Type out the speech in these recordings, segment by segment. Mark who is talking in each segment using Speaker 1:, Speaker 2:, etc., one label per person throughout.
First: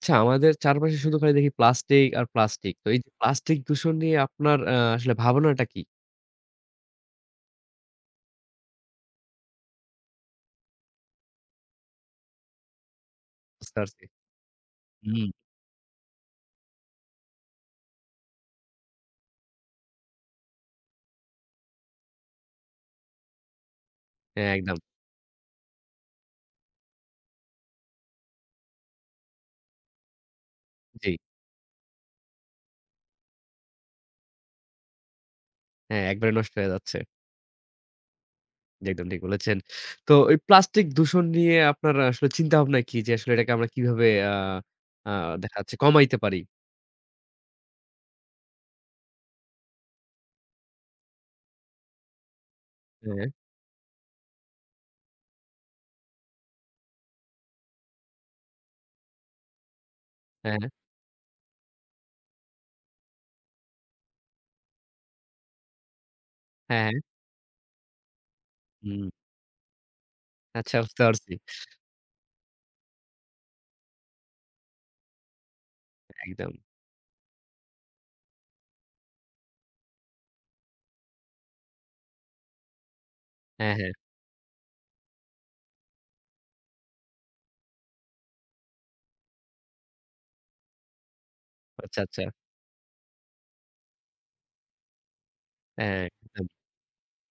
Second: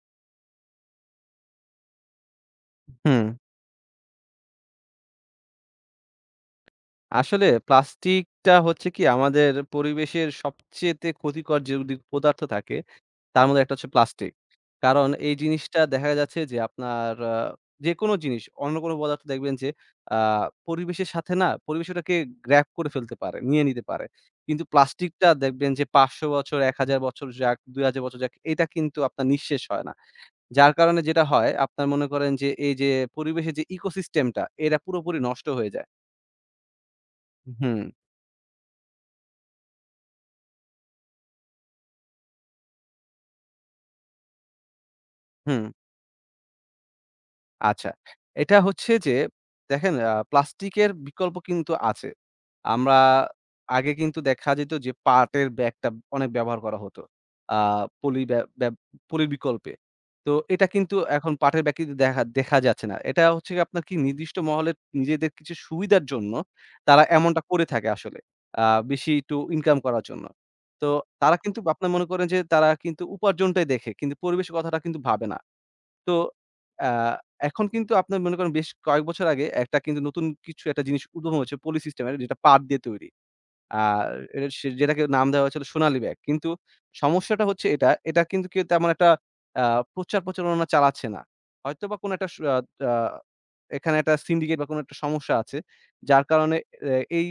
Speaker 1: আচ্ছা আমাদের চারপাশে শুধু খালি দেখি প্লাস্টিক আর প্লাস্টিক। তো এই যে
Speaker 2: হুম,
Speaker 1: প্লাস্টিক দূষণ নিয়ে আপনার আসলে ভাবনাটা কি?
Speaker 2: আসলে প্লাস্টিকটা হচ্ছে কি আমাদের পরিবেশের সবচেয়েতে ক্ষতিকর যে পদার্থ থাকে, তার মধ্যে একটা
Speaker 1: বুঝতে
Speaker 2: হচ্ছে
Speaker 1: পারছি।
Speaker 2: প্লাস্টিক। কারণ
Speaker 1: হুম।
Speaker 2: এই জিনিসটা দেখা যাচ্ছে যে আপনার যেকোনো জিনিস অন্য কোনো পদার্থ দেখবেন যে আ পরিবেশের সাথে না পরিবেশ ওটাকে গ্র্যাব করে ফেলতে পারে, নিয়ে নিতে পারে।
Speaker 1: হ্যাঁ,
Speaker 2: কিন্তু
Speaker 1: একদম।
Speaker 2: প্লাস্টিকটা দেখবেন যে ৫০০ বছর, ১,০০০ বছর যাক, ২,০০০ বছর যাক, এটা কিন্তু আপনার নিঃশেষ হয় না। যার কারণে
Speaker 1: জি।
Speaker 2: যেটা হয় আপনার মনে করেন যে এই যে পরিবেশের যে ইকোসিস্টেমটা, এরা পুরোপুরি নষ্ট হয়ে যায়।
Speaker 1: হ্যাঁ, একবারে নষ্ট হয়ে যাচ্ছে।
Speaker 2: হুম।
Speaker 1: জি, একদম ঠিক বলেছেন। তো এই প্লাস্টিক দূষণ নিয়ে আপনার আসলে চিন্তাভাবনা কি? যে আসলে এটাকে আমরা কিভাবে আ আ দেখা
Speaker 2: হুম,
Speaker 1: যাচ্ছে কমাইতে পারি?
Speaker 2: আচ্ছা। এটা হচ্ছে যে দেখেন প্লাস্টিকের বিকল্প কিন্তু আছে। আমরা
Speaker 1: হ্যাঁ,
Speaker 2: আগে কিন্তু দেখা যেত যে পাটের ব্যাগটা অনেক ব্যবহার করা হতো। আ পলি ব্যা ব্যা পলির বিকল্পে। তো
Speaker 1: হ্যাঁ,
Speaker 2: এটা কিন্তু এখন পাটের ব্যাগ কিন্তু দেখা দেখা যাচ্ছে না। এটা হচ্ছে গিয়ে আপনার কি নির্দিষ্ট মহলে নিজেদের কিছু সুবিধার জন্য
Speaker 1: হ্যাঁ,
Speaker 2: তারা
Speaker 1: হ্যাঁ।
Speaker 2: এমনটা করে থাকে আসলে। আ
Speaker 1: হুম।
Speaker 2: বেশি একটু ইনকাম করার জন্য।
Speaker 1: আচ্ছা
Speaker 2: তো
Speaker 1: বুঝতে পারছি।
Speaker 2: তারা কিন্তু আপনার মনে করেন যে তারা কিন্তু উপার্জনটাই দেখে। কিন্তু পরিবেশের কথাটা কিন্তু ভাবে না। তো
Speaker 1: একদম।
Speaker 2: আ এখন কিন্তু আপনার মনে করেন বেশ কয়েক বছর আগে একটা কিন্তু নতুন কিছু একটা জিনিস উদ্ভাবন হয়েছে পলি সিস্টেম এর যেটা পাট দিয়ে তৈরি।
Speaker 1: হ্যাঁ, হ্যাঁ।
Speaker 2: আর এটা সে যেটাকে নাম দেওয়া হয়েছিল সোনালী ব্যাগ। কিন্তু সমস্যাটা হচ্ছে এটা কিন্তু কেউ তেমন একটা আ প্রচারণা চালাচ্ছে না। হয়তোবা
Speaker 1: আচ্ছা,
Speaker 2: কোনো
Speaker 1: আচ্ছা।
Speaker 2: একটা স আ আ এখানে একটা সিন্ডিকেট বা কোনো একটা সমস্যা আছে।
Speaker 1: হ্যাঁ,
Speaker 2: যার
Speaker 1: একদম।
Speaker 2: কারণে এ এই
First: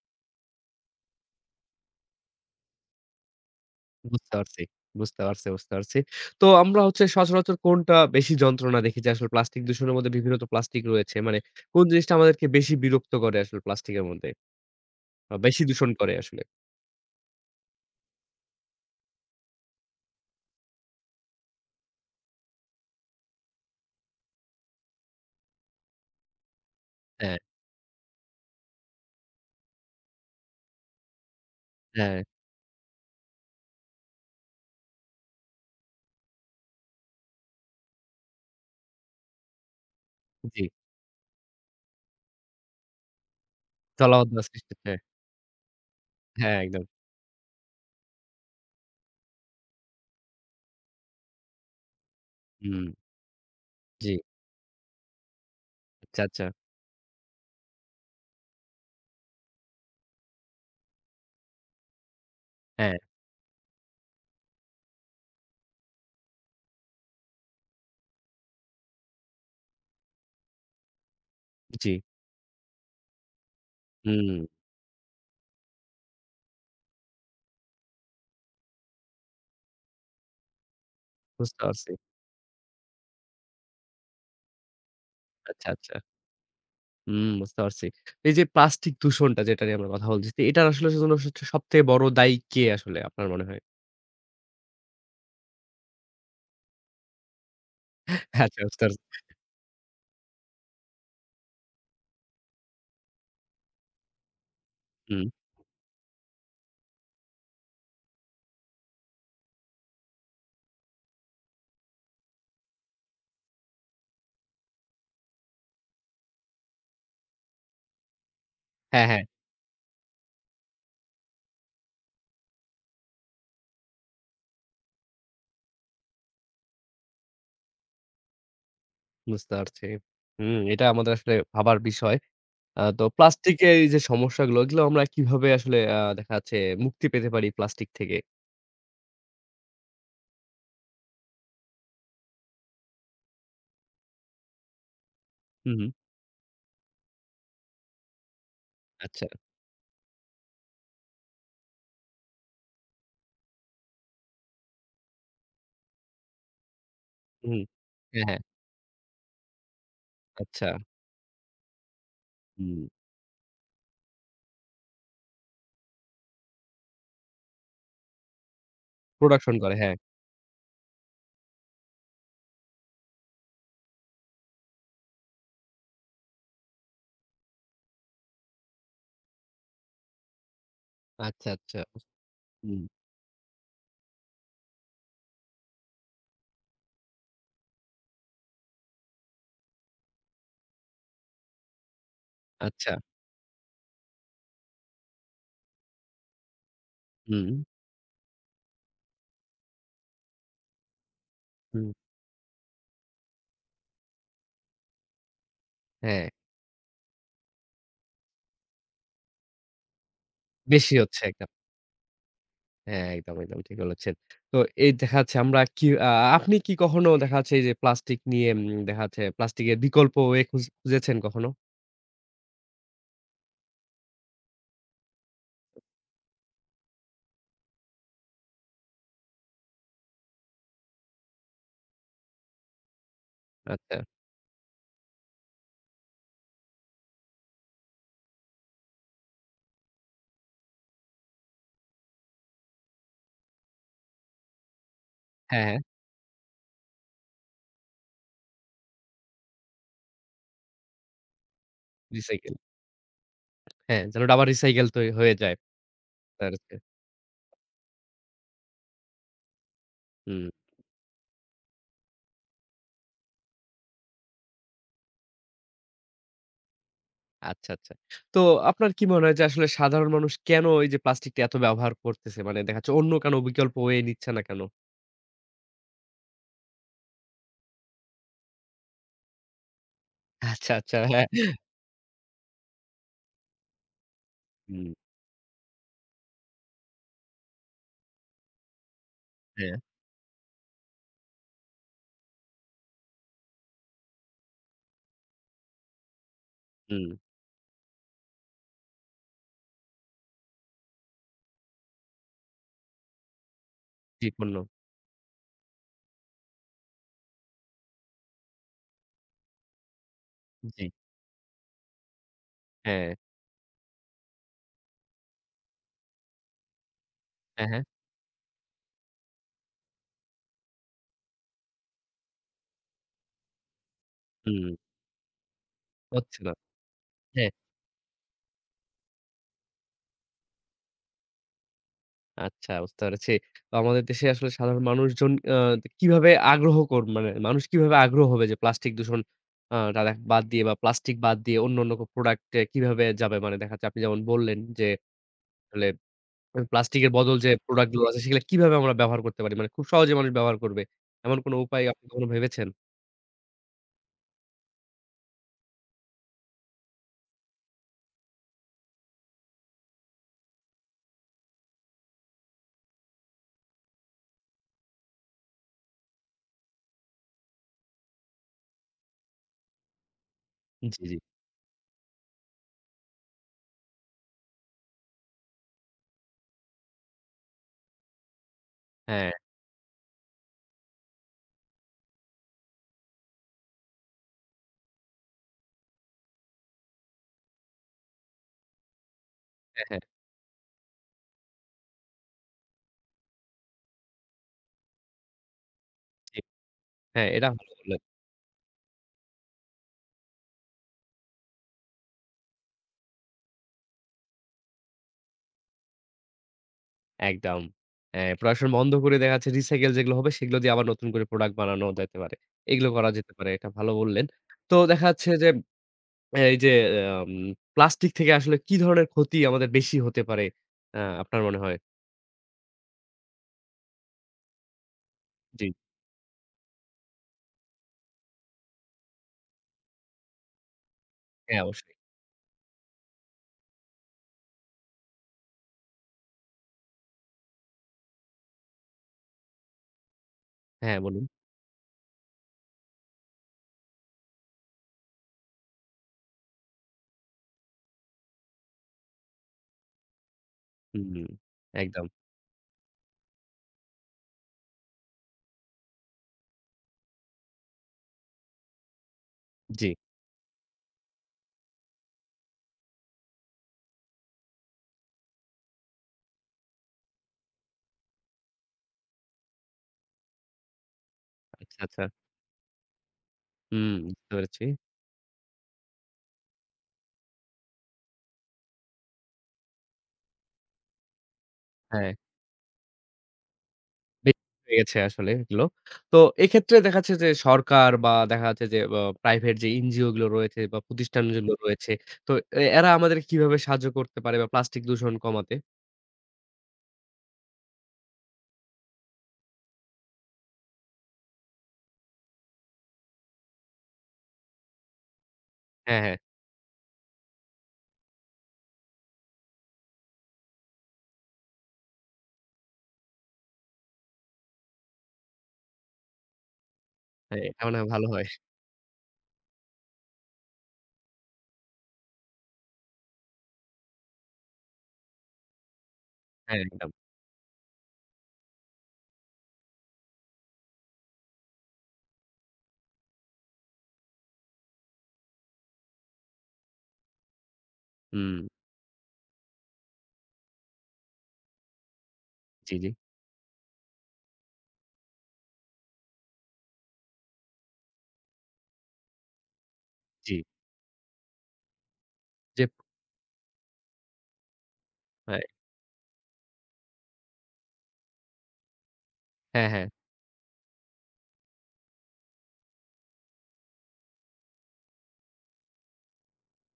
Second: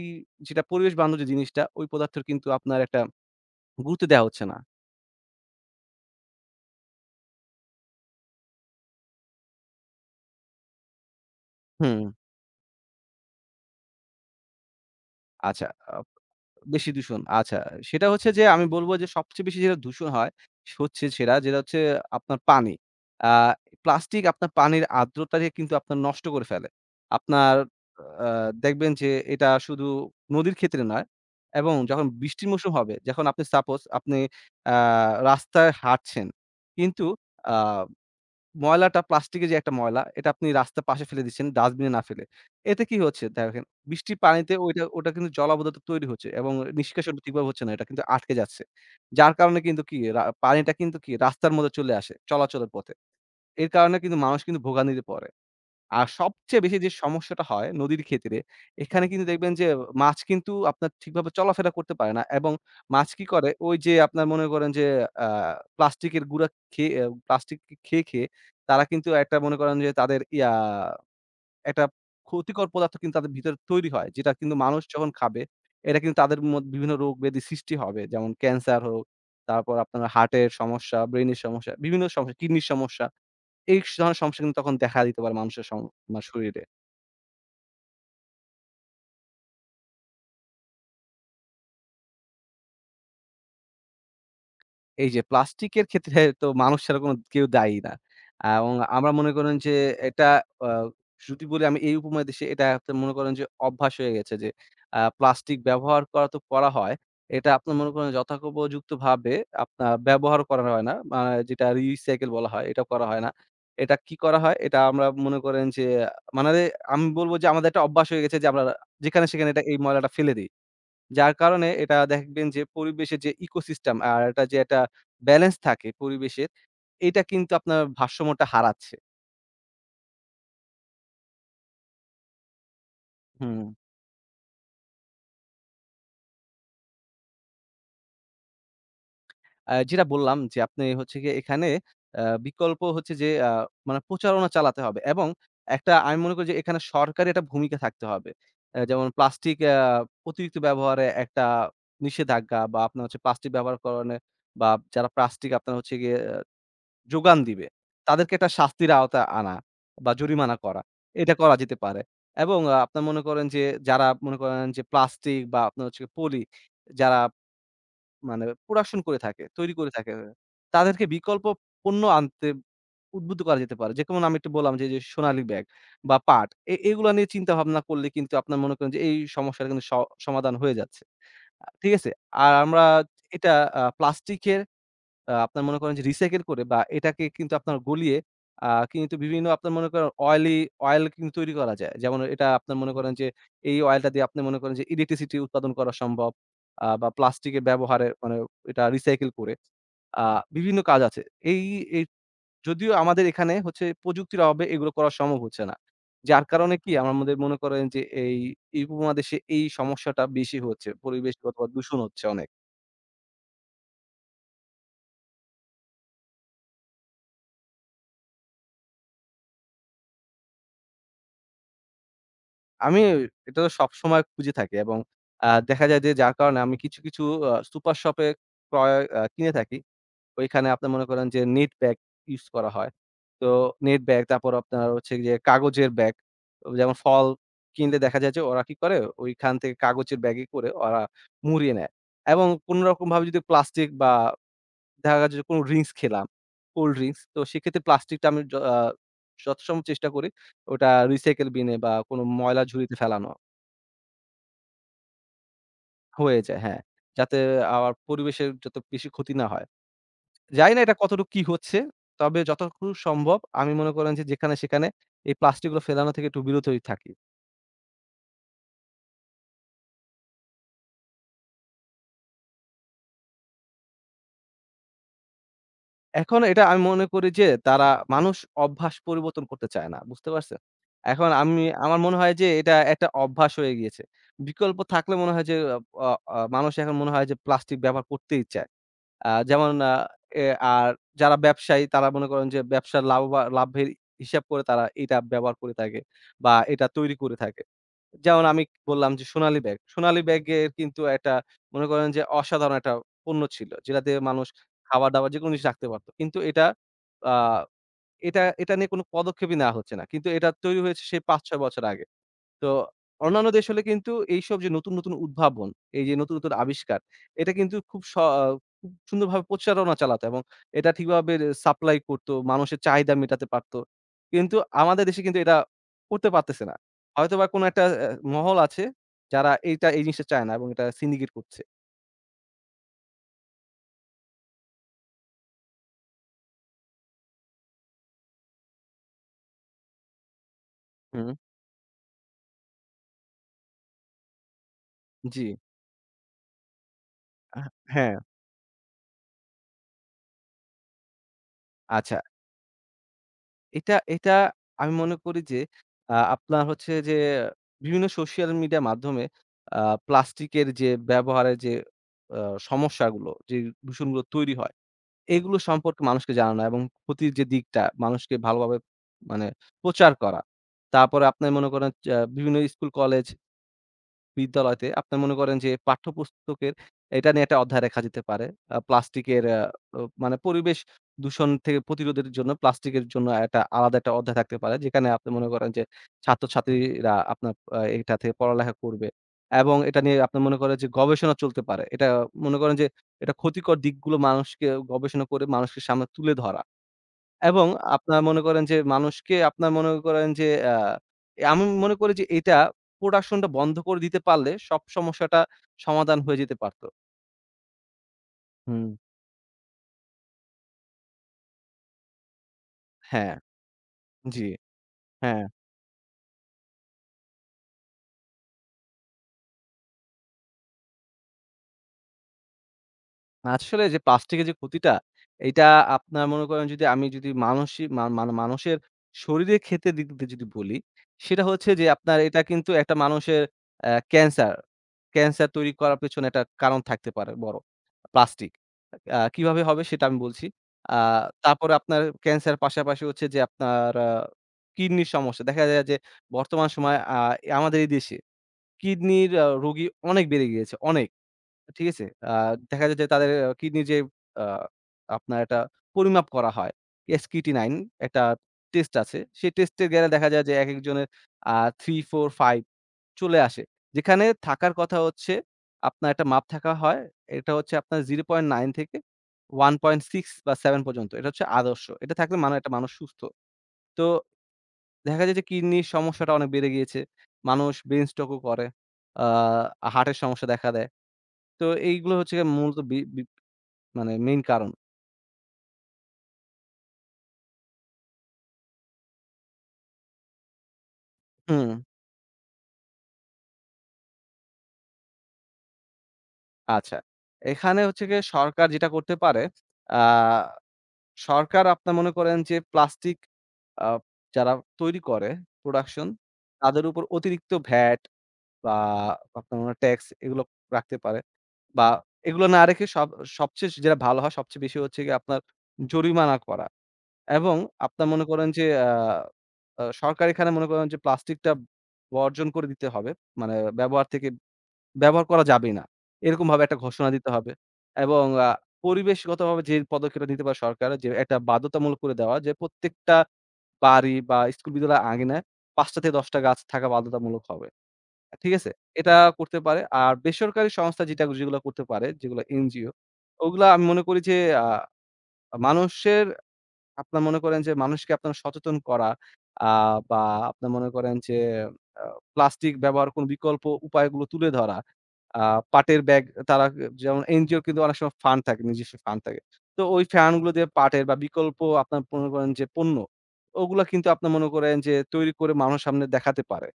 Speaker 2: যেটা পরিবেশ বান্ধব যে জিনিসটা ওই পদার্থের কিন্তু আপনার একটা গুরুত্ব দেয়া
Speaker 1: বুঝতে
Speaker 2: হচ্ছে না।
Speaker 1: পারছি, বুঝতে পারছি, বুঝতে পারছি। তো আমরা হচ্ছে সচরাচর কোনটা বেশি যন্ত্রণা দেখি যে আসলে প্লাস্টিক দূষণের মধ্যে বিভিন্ন তো প্লাস্টিক রয়েছে। মানে কোন
Speaker 2: হুম,
Speaker 1: জিনিসটা আমাদেরকে বেশি বিরক্ত করে আসলে প্লাস্টিকের মধ্যে? বা বেশি
Speaker 2: আচ্ছা।
Speaker 1: দূষণ
Speaker 2: আ
Speaker 1: করে আসলে?
Speaker 2: বেশি দূষণ। আচ্ছা, সেটা হচ্ছে যে আমি বলব যে সবচেয়ে বেশি যেটা দূষণ হয় হচ্ছে সেটা যেটা হচ্ছে আপনার পানি। আ প্লাস্টিক আপনার পানির আর্দ্রতাকে কিন্তু আপনার নষ্ট করে ফেলে।
Speaker 1: হ্যাঁ,
Speaker 2: আপনার আ দেখবেন যে এটা শুধু নদীর ক্ষেত্রে নয় এবং যখন
Speaker 1: হ্যাঁ,
Speaker 2: বৃষ্টির মৌসুম হবে, যখন আপনি সাপোজ আপনি আ রাস্তায় হাঁটছেন কিন্তু আ ময়লাটা প্লাস্টিকের যে একটা ময়লা, এটা আপনি
Speaker 1: জি।
Speaker 2: রাস্তার পাশে ফেলে দিচ্ছেন ডাস্টবিনে না ফেলে। এতে কি হচ্ছে? দেখেন বৃষ্টির
Speaker 1: জলাবদ্ধতা
Speaker 2: পানিতে
Speaker 1: সৃষ্টি হ্যাঁ,
Speaker 2: ওটা কিন্তু জলাবদ্ধতা তৈরি হচ্ছে এবং
Speaker 1: হ্যাঁ, একদম।
Speaker 2: নিষ্কাশন ঠিকভাবে হচ্ছে না। এটা কিন্তু আটকে যাচ্ছে। যার কারণে কিন্তু কি রা পানিটা কিন্তু রাস্তার মধ্যে চলে আসে চলাচলের
Speaker 1: হুম,
Speaker 2: পথে। এর কারণে
Speaker 1: জি।
Speaker 2: কিন্তু মানুষ কিন্তু ভোগান্তিতে পড়ে। আর
Speaker 1: আচ্ছা, আচ্ছা।
Speaker 2: সবচেয়ে বেশি যে সমস্যাটা হয় নদীর ক্ষেত্রে, এখানে কিন্তু দেখবেন যে মাছ কিন্তু আপনার ঠিকভাবে চলাফেরা করতে পারে না এবং
Speaker 1: হ্যাঁ,
Speaker 2: মাছ কি করে ওই যে আপনার মনে করেন যে আ প্লাস্টিকের গুড়া খেয়ে প্লাস্টিক খেয়ে তারা কিন্তু একটা মনে করেন যে তাদের ইয়া একটা
Speaker 1: জি।
Speaker 2: ক্ষতিকর পদার্থ কিন্তু তাদের ভিতরে তৈরি হয়।
Speaker 1: হুম,
Speaker 2: যেটা কিন্তু মানুষ যখন খাবে, এটা কিন্তু তাদের বিভিন্ন রোগ ব্যাধি সৃষ্টি হবে। যেমন ক্যান্সার হোক, তারপর আপনার হার্টের সমস্যা, ব্রেইনের
Speaker 1: বুঝতে
Speaker 2: সমস্যা,
Speaker 1: পারছি।
Speaker 2: বিভিন্ন সমস্যা, কিডনির সমস্যা। এই স ধরনের সমস্যা কিন্তু তখন দেখা দিতে পারে মানুষের
Speaker 1: আচ্ছা,
Speaker 2: সং
Speaker 1: আচ্ছা।
Speaker 2: মা শরীরে।
Speaker 1: হুম, বুঝতে পারছি। এই যে প্লাস্টিক দূষণটা যেটা নিয়ে আমরা কথা বলতেছি, এটার আসলে জন্য হচ্ছে সবথেকে বড় দায়ী কে আসলে আপনার মনে হয়?
Speaker 2: এই যে প্লাস্টিকের ক্ষেত্রে তো মানুষ ছাড়া কোনো কেউ দায়ী না।
Speaker 1: আচ্ছা
Speaker 2: এবং
Speaker 1: বুঝতে
Speaker 2: আমরা
Speaker 1: পারছি।
Speaker 2: মনে করেন যে এটা আ যদি বলি আমি এই উপমহাদেশে এটা আপনার মনে করেন যে অভ্যাস হয়ে গেছে যে
Speaker 1: হুম।
Speaker 2: প্লাস্টিক ব্যবহার করা তো করা হয়। এটা আপনার মনে করেন যথাযোগ্যযুক্তভাবে আপনার ব্যবহার করা হয় না। যেটা রিসাইকেল বলা হয় এটা করা হয় না। এটা কি করা হয়? এটা আমরা মনে করেন যে মানে আমি বলব যে আমাদের একটা অভ্যাস হয়ে গেছে যে আমরা
Speaker 1: হ্যাঁ, হ্যাঁ।
Speaker 2: যেখানে সেখানে এটা এই ময়লাটা ফেলে দেই। যার কারণে এটা দেখবেন যে পরিবেশের যে ইকোসিস্টেম আর এটা যে একটা ব্যালেন্স থাকে পরিবেশের, এটা কিন্তু আপনার ভারসাম্যটা হারাচ্ছে।
Speaker 1: বুঝতে পারছি। হুম, এটা আমাদের আসলে ভাবার বিষয়। তো
Speaker 2: হুম।
Speaker 1: প্লাস্টিকের এই যে সমস্যাগুলো, এগুলো আমরা কিভাবে আসলে দেখা যাচ্ছে মুক্তি পেতে পারি প্লাস্টিক থেকে?
Speaker 2: যেটা বললাম যে আপনি হচ্ছে গিয়ে এখানে বিকল্প হচ্ছে যে মানে প্রচারণা চালাতে হবে এবং
Speaker 1: হুম, হুম।
Speaker 2: একটা আমি মনে করি যে এখানে সরকারের একটা ভূমিকা থাকতে হবে। যেমন
Speaker 1: আচ্ছা।
Speaker 2: প্লাস্টিক অতিরিক্ত ব্যবহারে একটা নিষেধাজ্ঞা বা আপনার হচ্ছে প্লাস্টিক ব্যবহার করণে বা যারা প্লাস্টিক আপনার হচ্ছে গিয়ে যোগান
Speaker 1: হুম।
Speaker 2: দিবে।
Speaker 1: হ্যাঁ,
Speaker 2: তাদেরকে
Speaker 1: হ্যাঁ।
Speaker 2: একটা শাস্তির আওতায় আনা বা জরিমানা
Speaker 1: আচ্ছা।
Speaker 2: করা। এটা করা যেতে পারে। এবং
Speaker 1: হুম।
Speaker 2: আপনার মনে করেন যে যারা মনে করেন যে প্লাস্টিক বা আপনার হচ্ছে পলি যারা মানে প্রোডাকশন করে থাকে,
Speaker 1: প্রোডাকশন
Speaker 2: তৈরি
Speaker 1: করে,
Speaker 2: করে
Speaker 1: হ্যাঁ।
Speaker 2: থাকে, তাদেরকে বিকল্প পণ্য আনতে উদ্বুদ্ধ করা যেতে পারে। যেমন আমি একটু বললাম যে, যে সোনালী ব্যাগ বা পাট এগুলা নিয়ে চিন্তা ভাবনা করলে কিন্তু আপনার মনে করেন যে এই সমস্যাটা কিন্তু সমাধান হয়ে যাচ্ছে।
Speaker 1: আচ্ছা, আচ্ছা।
Speaker 2: ঠিক আছে? আর
Speaker 1: হুম।
Speaker 2: আমরা এটা প্লাস্টিকের আপনার মনে করেন যে রিসাইকেল করে বা এটাকে কিন্তু আপনার গলিয়ে আ কিন্তু বিভিন্ন আপনার মনে করেন অয়েল কিন্তু তৈরি করা যায়। যেমন এটা আপনার
Speaker 1: আচ্ছা।
Speaker 2: মনে করেন যে এই অয়েলটা দিয়ে আপনি মনে করেন যে ইলেকট্রিসিটি উৎপাদন করা সম্ভব। বা
Speaker 1: হুম,
Speaker 2: প্লাস্টিকের ব্যবহারে মানে এটা রিসাইকেল করে। আ বিভিন্ন কাজ আছে। এই
Speaker 1: হুম।
Speaker 2: এই যদিও আমাদের এখানে হচ্ছে প্রযুক্তির অভাবে এগুলো করা সম্ভব হচ্ছে না।
Speaker 1: হ্যাঁ,
Speaker 2: যার কারণে কি আমাদের মনে করেন যে এই এই উপমহাদেশে এই সমস্যাটা বেশি হচ্ছে।
Speaker 1: বেশি হচ্ছে একদম।
Speaker 2: পরিবেশগত বা দূষণ হচ্ছে অনেক।
Speaker 1: হ্যাঁ, একদম, একদম ঠিক বলেছেন। তো এই দেখা যাচ্ছে আমরা কি আপনি কি কখনো দেখা যাচ্ছে এই যে প্লাস্টিক নিয়ে দেখা যাচ্ছে প্লাস্টিকের বিকল্প ওয়ে খুঁজেছেন কখনো?
Speaker 2: আমি এটা তো সবসময় খুঁজে থাকি এবং দেখা যায় যে যার কারণে আমি কিছু সুপার শপে ক্রয় আ কিনে থাকি। ওইখানে আপনার মনে করেন যে নেট ব্যাগ ইউস করা হয়। তো
Speaker 1: আচ্ছা।
Speaker 2: নেট ব্যাগ তারপর আপনার হচ্ছে গিয়ে কাগজের ব্যাগ। যেমন ফল কিনলে দেখা যায় যে ওরা কি করে ওইখান থেকে কাগজের ব্যাগে করে ওরা মুড়িয়ে নেয়। এবং কোন রকমভাবে যদি প্লাস্টিক বা দেখা গেছে যে কোন
Speaker 1: হ্যাঁ, হ্যাঁ।
Speaker 2: ড্রিংকস খেলাম, কোল্ড ড্রিংকস তো সেক্ষেত্রে প্লাস্টিকটা আমি য আ যথাসম্ভব চেষ্টা করি ওটা রিসাইকেল বিন এ বা কোন
Speaker 1: রিসাইকেল
Speaker 2: ময়লা ঝুড়িতে ফেলানো।
Speaker 1: হ্যাঁ, যেন ওটা আবার রিসাইকেল তো হয়ে যায়
Speaker 2: হয়ে
Speaker 1: আপনার
Speaker 2: যায়,
Speaker 1: হচ্ছে
Speaker 2: হ্যাঁ। যাতে আবার পরিবেশের যত বেশি ক্ষতি না হয়।
Speaker 1: হুম,
Speaker 2: জানি না এটা কতটুকু কি হচ্ছে। তবে যতটুকু সম্ভব আমি মনে করেন যে যেখানে সেখানে এই প্লাস্টিক গুলো ফেলানো থেকে একটু বিরতই থাকি।
Speaker 1: আচ্ছা, আচ্ছা। তো আপনার কি মনে হয় যে আসলে সাধারণ মানুষ কেন এই যে প্লাস্টিকটা এত ব্যবহার করতেছে? মানে দেখা যাচ্ছে অন্য কেন বিকল্প ওয়ে নিচ্ছে না কেন?
Speaker 2: এখন এটা আমি মনে করি যে তারা মানুষ অভ্যাস পরিবর্তন করতে চায় না। বুঝতে পারছেন?
Speaker 1: আচ্ছা, আচ্ছা। হ্যাঁ।
Speaker 2: এখন আমি আমার মনে হয় যে এটা একটা অভ্যাস হয়ে গিয়েছে। বিকল্প
Speaker 1: হুম,
Speaker 2: থাকলে মনে হয় যে আ আ মানুষ এখন মনে হয় যে প্লাস্টিক ব্যবহার করতেই চায়। না। আ যেমন
Speaker 1: হ্যাঁ,
Speaker 2: আ এ আর যারা ব্যবসায়ী তারা মনে করেন যে ব্যবসার লাভবা লাভের হিসাব করে তারা এটা ব্যবহার করে থাকে বা এটা
Speaker 1: হুম।
Speaker 2: তৈরি করে থাকে। যেমন আমি বললাম যে সোনালী ব্যাগ। সোনালী ব্যাগের কিন্তু একটা মনে করেন যে অসাধারণ একটা পণ্য ছিল। যেটা দিয়ে
Speaker 1: জি,
Speaker 2: মানুষ
Speaker 1: পণ্য।
Speaker 2: খাবার-দাবার যেকোনো জিনিস রাখতে পারত। কিন্তু এটা আ এটা এটা নিয়ে কোনো পদক্ষেপই নেয়া হচ্ছে না। কিন্তু এটা তৈরি
Speaker 1: জি।
Speaker 2: হয়েছে সেই ৫-৬ বছর আগে। তো
Speaker 1: হ্যাঁ,
Speaker 2: অন্যান্য দেশ হলে কিন্তু এইসব যে নতুন উদ্ভাবন, এই যে নতুন আবিষ্কার, এটা
Speaker 1: হ্যাঁ,
Speaker 2: কিন্তু
Speaker 1: হ্যাঁ।
Speaker 2: খুব সুন্দরভাবে প্রচারণা চালাতো এবং এটা ঠিকভাবে সাপ্লাই করত, মানুষের চাহিদা মেটাতে পারত। কিন্তু
Speaker 1: হুম,
Speaker 2: আমাদের দেশে কিন্তু এটা করতে
Speaker 1: হচ্ছে না।
Speaker 2: পারতেছে না। হয়তোবা
Speaker 1: হ্যাঁ।
Speaker 2: কোনো একটা মহল আছে যারা এই জিনিসটা চায় না এবং এটা syndicate করছে।
Speaker 1: আচ্ছা বুঝতে পেরেছি। তো আমাদের দেশে আসলে সাধারণ মানুষজন কিভাবে আগ্রহ কর মানে মানুষ কিভাবে আগ্রহ হবে যে প্লাস্টিক দূষণ আ টা দে বাদ দিয়ে বা প্লাস্টিক
Speaker 2: হুম।
Speaker 1: বাদ দিয়ে অন্য, অন্য প্রোডাক্ট এ কিভাবে যাবে? মানে দেখা যাচ্ছে আপনি যেমন বললেন যে
Speaker 2: জি।
Speaker 1: আসলে প্লাস্টিকের বদল যে
Speaker 2: আহ
Speaker 1: প্রোডাক্ট গুলো
Speaker 2: হ্যাঁ,
Speaker 1: আছে সেগুলা কিভাবে আমরা ব্যবহার করতে পারি? মানে খুব সহজে মানুষ ব্যবহার করবে। এমন কোন উপায় আপনি
Speaker 2: আচ্ছা।
Speaker 1: কখনো ভেবেছেন?
Speaker 2: এটা এটা আমি মনে করি যে আপনার হচ্ছে যে বিভিন্ন সোশ্যাল মিডিয়ার মাধ্যমে আ প্লাস্টিকের যে ব্যবহারের যে আ সমস্যাগুলো, যে দূষণগুলো তৈরি হয়, এগুলো সম্পর্কে মানুষকে জানানো এবং ক্ষতির যে দিকটা মানুষকে ভালোভাবে মানে প্রচার করা।
Speaker 1: জি, জি।
Speaker 2: তারপরে আপনার মনে করেন বিভিন্ন স্কুল, কলেজ বিদ্যালয়তে আপনার মনে করেন যে পাঠ্যপুস্তকের এটা নিয়ে একটা অধ্যায় রাখা যেতে পারে। আ
Speaker 1: হ্যাঁ,
Speaker 2: প্লাস্টিকের আ ও মানে পরিবেশ দূষণ থেকে প্রতিরোধের জন্য প্লাস্টিকের জন্য একটা আলাদা একটা অধ্যায় থাকতে পারে। যেখানে আপনি মনে করেন যে ছাত্রছাত্রীরা আপনার এটা থেকে পড়ালেখা করবে। এবং
Speaker 1: হ্যাঁ,
Speaker 2: এটা
Speaker 1: হ্যাঁ।
Speaker 2: নিয়ে আপনি মনে করেন যে গবেষণা চলতে পারে। মনে করেন যে এটা ক্ষতিকর দিকগুলো মানুষকে গবেষণা করে মানুষের সামনে তুলে
Speaker 1: জি।
Speaker 2: ধরা।
Speaker 1: হ্যাঁ, এটা
Speaker 2: এবং
Speaker 1: ভালো বললেন।
Speaker 2: আপনার মনে করেন যে মানুষকে আপনার মনে করেন যে আ আমি মনে করি যে এটা প্রোডাকশনটা বন্ধ করে দিতে পারলে সব সমস্যাটা সমাধান হয়ে যেতে পারত।
Speaker 1: একদম। হ্যাঁ, প্রোডাকশন
Speaker 2: হুম।
Speaker 1: বন্ধ করে দেখা যাচ্ছে রিসাইকেল যেগুলো হবে সেগুলো দিয়ে আবার নতুন করে প্রোডাক্ট বানানো যাইতে পারে। এগুলো করা যেতে
Speaker 2: হ্যাঁ,
Speaker 1: পারে। এটা ভালো বললেন।
Speaker 2: জি,
Speaker 1: তো দেখা যাচ্ছে
Speaker 2: হ্যাঁ।
Speaker 1: যে এই যে আম প্লাস্টিক থেকে আসলে কি ধরনের ক্ষতি আমাদের বেশি হতে পারে আপনার মনে হয়?
Speaker 2: আসলে যে প্লাস্টিকের যে ক্ষতিটা,
Speaker 1: জি।
Speaker 2: এইটা আপনার মনে করেন যদি আমি যদি মানসি মা মানে মানুষের শরীরে ক্ষেতে দিক দিয়ে যদি বলি, সেটা
Speaker 1: হ্যাঁ,
Speaker 2: হচ্ছে যে
Speaker 1: অবশ্যই।
Speaker 2: আপনার এটা কিন্তু একটা মানুষের অ্যা ক্যান্সার, ক্যান্সার তৈরি করার পেছনে একটা কারণ থাকতে পারে বড়, প্লাস্টিক। কিভাবে হবে সেটা আমি বলছি। আ
Speaker 1: হ্যাঁ, বলুন।
Speaker 2: তারপরে আপনার ক্যান্সার পাশাপাশি হচ্ছে যে আপনার কিডনির সমস্যা। দেখা যায় যে বর্তমান সময়ে আমাদের এই দেশে কিডনির রোগী অনেক বেড়ে গিয়েছে, অনেক।
Speaker 1: হুম,
Speaker 2: ঠিক আছে?
Speaker 1: একদম।
Speaker 2: দেখা যায় যে তাদের কিডনির যে আ আপনার একটা পরিমাপ করা হয়। SCT9 একটা টেস্ট আছে। সেই টেস্টে
Speaker 1: জি।
Speaker 2: গেলে দেখা যায় যে একেকজনের আ 3, 4, 5 চলে আসে। যেখানে থাকার কথা হচ্ছে আপনার একটা মাপ থাকা হয়। এটা হচ্ছে আপনার 0.9 থেকে 1.6 বা 7 পর্যন্ত। এটা হচ্ছে
Speaker 1: আচ্ছা,
Speaker 2: আদর্শ।
Speaker 1: আচ্ছা।
Speaker 2: এটা থাকলে মানে একটা মানুষ সুস্থ।
Speaker 1: হুম,
Speaker 2: তো
Speaker 1: বুঝতে পেরেছি।
Speaker 2: দেখা যায় যে কিডনির সমস্যাটা অনেক বেড়ে গিয়েছে। মানুষ ব্রেইন স্ট্রোকও করে। আ হার্টের সমস্যা দেখা দেয়। তো
Speaker 1: হ্যাঁ।
Speaker 2: এইগুলো হচ্ছে গিয়ে মূলত বি বি মানে মেইন
Speaker 1: বেশি
Speaker 2: কারণ।
Speaker 1: হয়ে গেছে আসলে এগুলো। তো এক্ষেত্রে দেখা যাচ্ছে যে সরকার বা দেখা যাচ্ছে যে প্রাইভেট যে এনজিও গুলো রয়েছে বা প্রতিষ্ঠানগুলো
Speaker 2: হুম,
Speaker 1: রয়েছে, তো এরা আমাদের কিভাবে সাহায্য করতে পারে বা প্লাস্টিক দূষণ কমাতে?
Speaker 2: আচ্ছা। এখানে হচ্ছে গিয়ে সরকার যেটা করতে পারে, আ সরকার আপনার মনে করেন যে প্লাস্টিক আ যারা তৈরি করে
Speaker 1: হ্যাঁ,
Speaker 2: প্রোডাকশন
Speaker 1: হ্যাঁ,
Speaker 2: তাদের উপর অতিরিক্ত VAT বা আপনার মনে ট্যাক্স এগুলো রাখতে পারে। বা এগুলো না রেখে সব সবচেয়ে যেটা ভালো হয় সবচেয়ে বেশি হচ্ছে গিয়ে আপনার জরিমানা করা।
Speaker 1: হ্যাঁ,
Speaker 2: এবং
Speaker 1: এটা মনে হয় ভালো
Speaker 2: আপনার মনে
Speaker 1: হয়।
Speaker 2: করেন যে আ আ সরকার এখানে মনে করেন যে প্লাস্টিকটা বর্জন করে দিতে হবে। মানে ব্যবহার থেকে ব্যবহার করা যাবে না।
Speaker 1: হ্যাঁ,
Speaker 2: এরকমভাবে একটা
Speaker 1: একদম।
Speaker 2: ঘোষণা দিতে হবে। এবং পরিবেশগতভাবে যে পদক্ষেপটা নিতে পারে সরকার যে একটা বাধ্যতামূলক করে দেওয়া যে প্রত্যেকটা বাড়ি বা স্কুল, বিদ্যালয়ের আঙিনায় ৫ টা থেকে ১০ টা গাছ থাকা বাধ্যতামূলক হবে।
Speaker 1: হুম,
Speaker 2: ঠিক আছে? এটা করতে পারে। আর বেসরকারি সংস্থা যেটা যেগুলা করতে পারে, যেগুলো
Speaker 1: জি, জি,
Speaker 2: এনজিও ওগুলা আমি মনে করি যে আ মানুষের আপনার মনে করেন যে মানুষকে আপনার সচেতন করা আ বা
Speaker 1: জি।
Speaker 2: আপনার মনে করেন যে আ
Speaker 1: যে
Speaker 2: প্লাস্টিক ব্যবহার কোন বিকল্প উপায়গুলো তুলে ধরা।
Speaker 1: হ্যাঁ,
Speaker 2: আ পাটের ব্যাগ তারা যেমন এনজিওর কিন্তু অনেক সময় ফান্ড থাকে, নিজস্ব ফান্ড থাকে।
Speaker 1: হ্যাঁ,
Speaker 2: তো
Speaker 1: হ্যাঁ,
Speaker 2: ওই ফান্ড গুলো দিয়ে পাটের বা বিকল্প আপনার মনে করেন যে পণ্য, ওগুলা কিন্তু আপনার মনে করেন যে তৈরি করে মানুষের সামনে দেখাতে পারে।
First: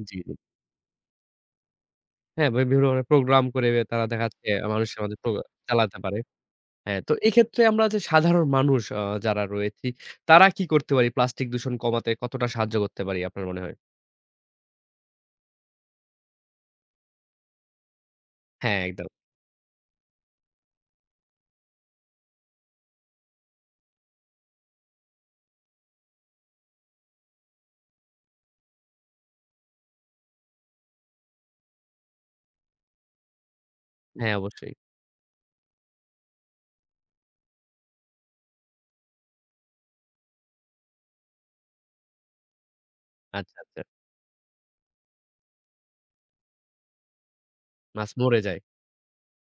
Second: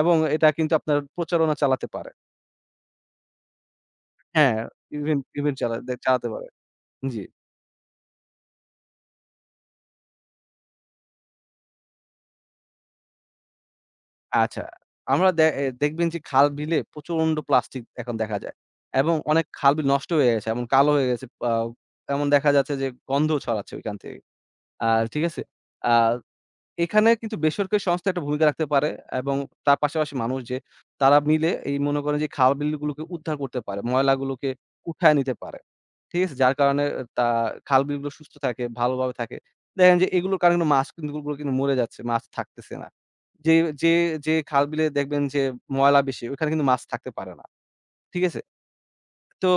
Speaker 2: এবং
Speaker 1: জি, জি।
Speaker 2: এটা কিন্তু আপনার প্রচারণা চালাতে পারে।
Speaker 1: হ্যাঁ, বা বিভিন্ন ধরনের প্রোগ্রাম করে তারা দেখা যাচ্ছে
Speaker 2: হ্যাঁ,
Speaker 1: মানুষের মাঝে
Speaker 2: ইভেন্ট ইভেন্ট চালা
Speaker 1: চালাতে পারে।
Speaker 2: চালাতে পারে।
Speaker 1: হ্যাঁ, তো
Speaker 2: জি।
Speaker 1: এক্ষেত্রে আমরা যে সাধারণ মানুষ যারা রয়েছি, তারা কি করতে পারি প্লাস্টিক দূষণ কমাতে কতটা সাহায্য করতে পারি আপনার মনে হয়?
Speaker 2: আচ্ছা। আমরা দে এ দেখবেন যে খাল-বিলে প্রচন্ড প্লাস্টিক এখন দেখা যায়।
Speaker 1: হ্যাঁ, একদম।
Speaker 2: এবং অনেক খাল-বিল নষ্ট হয়ে গেছে। এমন কালো হয়ে গেছে। এমন দেখা যাচ্ছে যে গন্ধ ছড়াচ্ছে ঐখান থেকে। আর ঠিক আছে? আ এখানে কিন্তু বেসরকারি সংস্থা একটা ভূমিকা রাখতে পারে এবং তার পাশাপাশি মানুষ যে তারা মিলে এই মনে করেন যে খাল-বিলগুলোকে উদ্ধার করতে পারে।
Speaker 1: হ্যাঁ,
Speaker 2: ময়লাগুলোকে
Speaker 1: অবশ্যই।
Speaker 2: উঠায় নিতে পারে। ঠিক আছে? যার কারণে তা খাল-বিলগুলো সুস্থ থাকে, ভালোভাবে থাকে। দেখেন যে এগুলোর কারণে কিন্তু মাছ কিন্তু গুলো কিন্তু মরে যাচ্ছে, মাছ থাকতেছে না। যে
Speaker 1: আচ্ছা, আচ্ছা।
Speaker 2: যে যে খাল-বিলে দেখবেন যে ময়লা বেশি, ওখানে কিন্তু মাছ থাকতে পারে না।
Speaker 1: মাছ
Speaker 2: ঠিক
Speaker 1: মরে
Speaker 2: আছে?
Speaker 1: যায়।
Speaker 2: তো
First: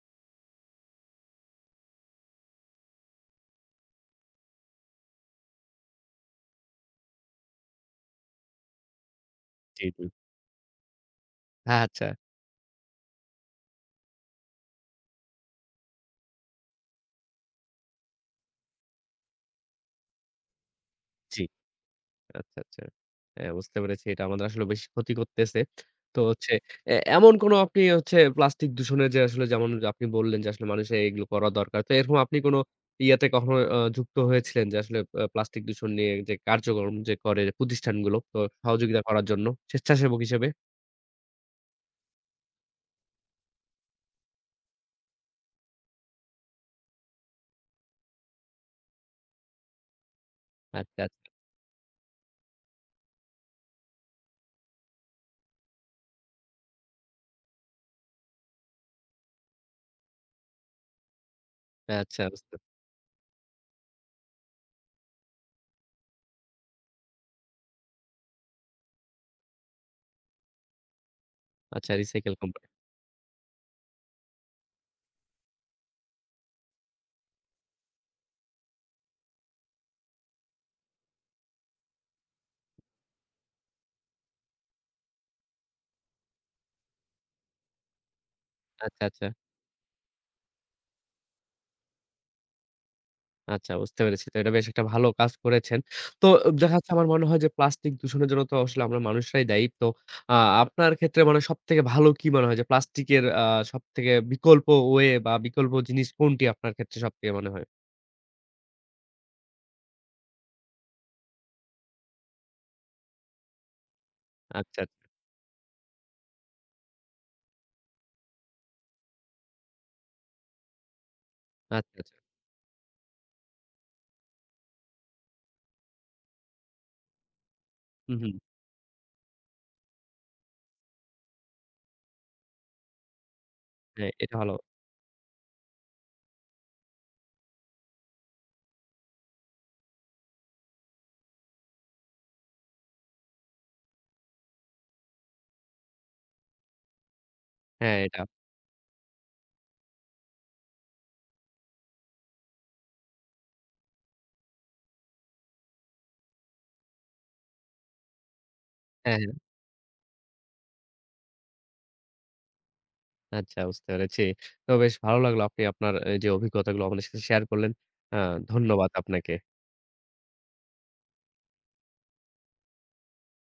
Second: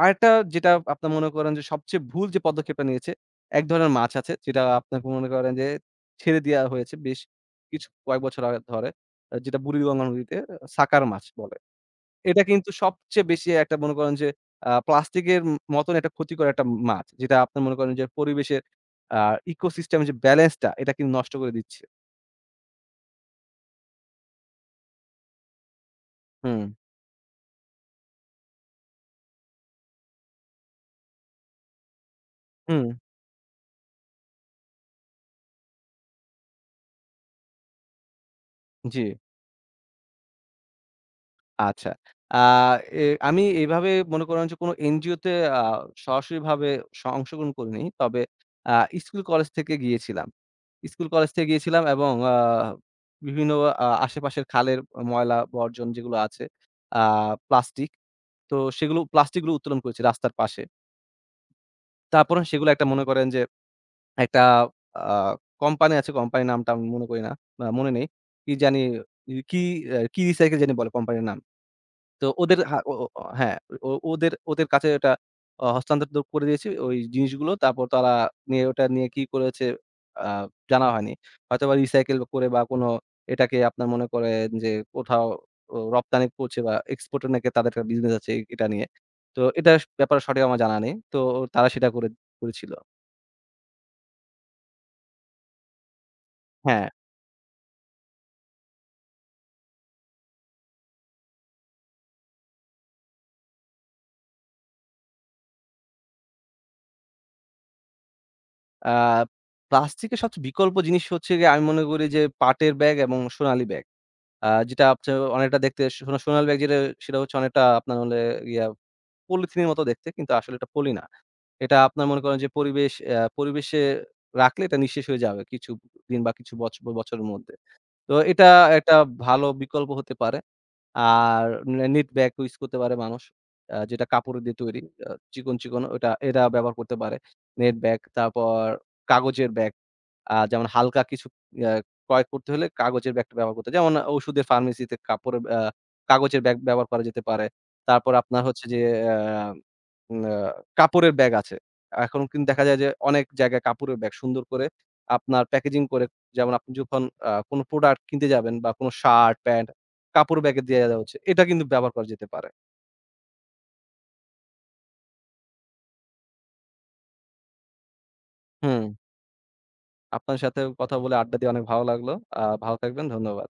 Speaker 2: আরেকটা যেটা আপনার মনে করেন যে সবচেয়ে ভুল যে পদক্ষেপটা নিয়েছে, এক ধরনের মাছ আছে যেটা আপনাকে মনে করেন যে ছেড়ে দেয়া হয়েছে বেশ কিছু কয়েক বছর আগে ধরে। যেটা
Speaker 1: জি, জি।
Speaker 2: বুড়িগঙ্গা নদীতে সাকার মাছ বলে।
Speaker 1: হ্যাঁ, আচ্ছা।
Speaker 2: এটা কিন্তু সবচেয়ে বেশি একটা মনে করেন যে প্লাস্টিকের মতন একটা ক্ষতিকর একটা মাছ। যেটা আপনার মনে করেন যে পরিবেশের আ ইকোসিস্টেম এর যে ব্যালেন্সটা এটা কিন্তু নষ্ট
Speaker 1: জি।
Speaker 2: করে দিচ্ছে।
Speaker 1: আচ্ছা, আচ্ছা। হ্যাঁ, বুঝতে পেরেছি। এটা আমাদের আসলে বেশি ক্ষতি করতেছে। তো হচ্ছে
Speaker 2: হুম।
Speaker 1: এমন কোনো আপনি হচ্ছে প্লাস্টিক দূষণের যে আসলে যেমন আপনি বললেন যে আসলে মানুষের এগুলো করা দরকার। তো এরকম আপনি কোনো
Speaker 2: হুম,
Speaker 1: ইয়াতে কখনো যুক্ত হয়েছিলেন যে আসলে প্লাস্টিক দূষণ নিয়ে যে কার্যক্রম যে করে প্রতিষ্ঠানগুলো তো
Speaker 2: জি।
Speaker 1: সহযোগিতা করার জন্য স্বেচ্ছাসেবক হিসেবে?
Speaker 2: আচ্ছা। আ এ আমি এভাবে মনে করেন যে কোনো এনজিওতে আ সরাসরিভাবে অংশগ্রহণ করিনি। তবে আ স্কুল কলেজ থেকে গিয়েছিলাম।
Speaker 1: আচ্ছা,
Speaker 2: স্কুল
Speaker 1: আচ্ছা।
Speaker 2: কলেজ থেকে গিয়েছিলাম এবং বিভিন্ন আশেপাশের খালের ময়লা বর্জন যেগুলো আছে, আ প্লাস্টিক। তো সেগুলো প্লাস্টিকগুলো উত্তোলন করেছি রাস্তার পাশে।
Speaker 1: আচ্ছা,
Speaker 2: তারপরে
Speaker 1: বুঝতে
Speaker 2: সেগুলো একটা মনে করেন যে একটা আ কোম্পানি আছে, কোম্পানির নামটা আমি মনে করি না। মনে নেই। কি জানি কি, কি রিসাইকেল জানি বলে কোম্পানির নাম।
Speaker 1: আচ্ছা,
Speaker 2: তো
Speaker 1: রিসাইকেল
Speaker 2: ওদের
Speaker 1: কোম্পানি।
Speaker 2: হা ও ও অ হ্যাঁ, ও ওদের ওদের কাছে ওটা হস্তান্তর করে দিয়েছি ওই জিনিসগুলো। তারপর তারা ওটা নিয়ে কি করেছে আ জানা হয়নি। হয়তোবা রিসাইকেল করে বা কোনো এটাকে আপনার মনে করেন যে কোথাও রপ্তানি করছে বা এক্সপোর্ট এর নাকি তাদের একটা বিজনেস আছে এটা নিয়ে।
Speaker 1: আচ্ছা, আচ্ছা।
Speaker 2: তো এটা ব্যাপারে সঠিক আমার জানা নেই। তো তারা সেটা করে করেছিল।
Speaker 1: আচ্ছা বুঝতে পেরেছি। তো এটা বেশ একটা ভালো কাজ করেছেন। তো দেখা
Speaker 2: হ্যাঁ,
Speaker 1: যাচ্ছে আমার মনে হয় যে প্লাস্টিক দূষণের জন্য তো আসলে আমরা মানুষরাই দায়ী। তো আ আপনার ক্ষেত্রে মানে সবথেকে ভালো কি মনে হয় যে প্লাস্টিকের সবথেকে বিকল্প ওয়ে বা বিকল্প জিনিস কোনটি আপনার ক্ষেত্রে সবথেকে মনে হয়?
Speaker 2: আ প্লাস্টিকের সবচেয়ে বিকল্প জিনিস হচ্ছে গিয়ে আমি মনে করি যে পাটের ব্যাগ এবং সোনালী ব্যাগ।
Speaker 1: আচ্ছা,
Speaker 2: যেটা
Speaker 1: আচ্ছা,
Speaker 2: আপনার অনেকটা দেখতে সোনালী ব্যাগ যেটা সেটা হচ্ছে অনেকটা আপনার হলে ইয়া পলিথিনের মতো দেখতে কিন্তু আসলে এটা পলি না। এটা
Speaker 1: আচ্ছা,
Speaker 2: আপনার
Speaker 1: আচ্ছা।
Speaker 2: মনে করেন যে পরিবেশে রাখলে এটা নিঃশেষ হয়ে যাবে কিছু দিন বা কিছু বছ বছরের মধ্যে। তো
Speaker 1: হুম, হুম।
Speaker 2: এটা একটা ভালো বিকল্প হতে পারে। আর নেট ব্যাগ ইউজ করতে পারে মানুষ। যেটা
Speaker 1: হ্যাঁ, এটা
Speaker 2: কাপড়
Speaker 1: ভালো।
Speaker 2: দিয়ে তৈরি। চিকন, চিকন ওটা এরা ব্যবহার করতে পারে। নেট ব্যাগ, তারপর কাগজের ব্যাগ। যেমন হালকা কিছু ইয়া ক্রয় করতে হলে কাগজের ব্যাগটা ব্যবহার করতে যেমন ওষুধের ফার্মেসিতে কাপড়ের আ কাগজের ব্যাগ ব্যবহার করা যেতে পারে।
Speaker 1: হ্যাঁ,
Speaker 2: তারপর
Speaker 1: এটা।
Speaker 2: আপনার হচ্ছে যে আ উম আ কাপড়ের ব্যাগ আছে। এখন কিন্তু দেখা যায় যে অনেক জায়গায় কাপড়ের ব্যাগ সুন্দর করে আপনার প্যাকেজিং করে যেমন আপনি যখন কোন প্রোডাক্ট কিনতে যাবেন বা কোন
Speaker 1: হ্যাঁ, হ্যাঁ।
Speaker 2: শার্ট, প্যান্ট কাপড় ব্যাগে দিয়ে দেওয়া উচিত। এটা কিন্তু ব্যবহার করা যেতে পারে।
Speaker 1: আচ্ছা বুঝতে পেরেছি। তো বেশ ভালো লাগলো আপনি আপনার এই যে অভিজ্ঞতাগুলো আমাদের সাথে শেয়ার করলেন। আ
Speaker 2: হুম।
Speaker 1: ধন্যবাদ আপনাকে।
Speaker 2: আপনার সাথে কথা বলে আড্ডা দিয়ে অনেক ভালো লাগলো। ভালো থাকবেন। ধন্যবাদ।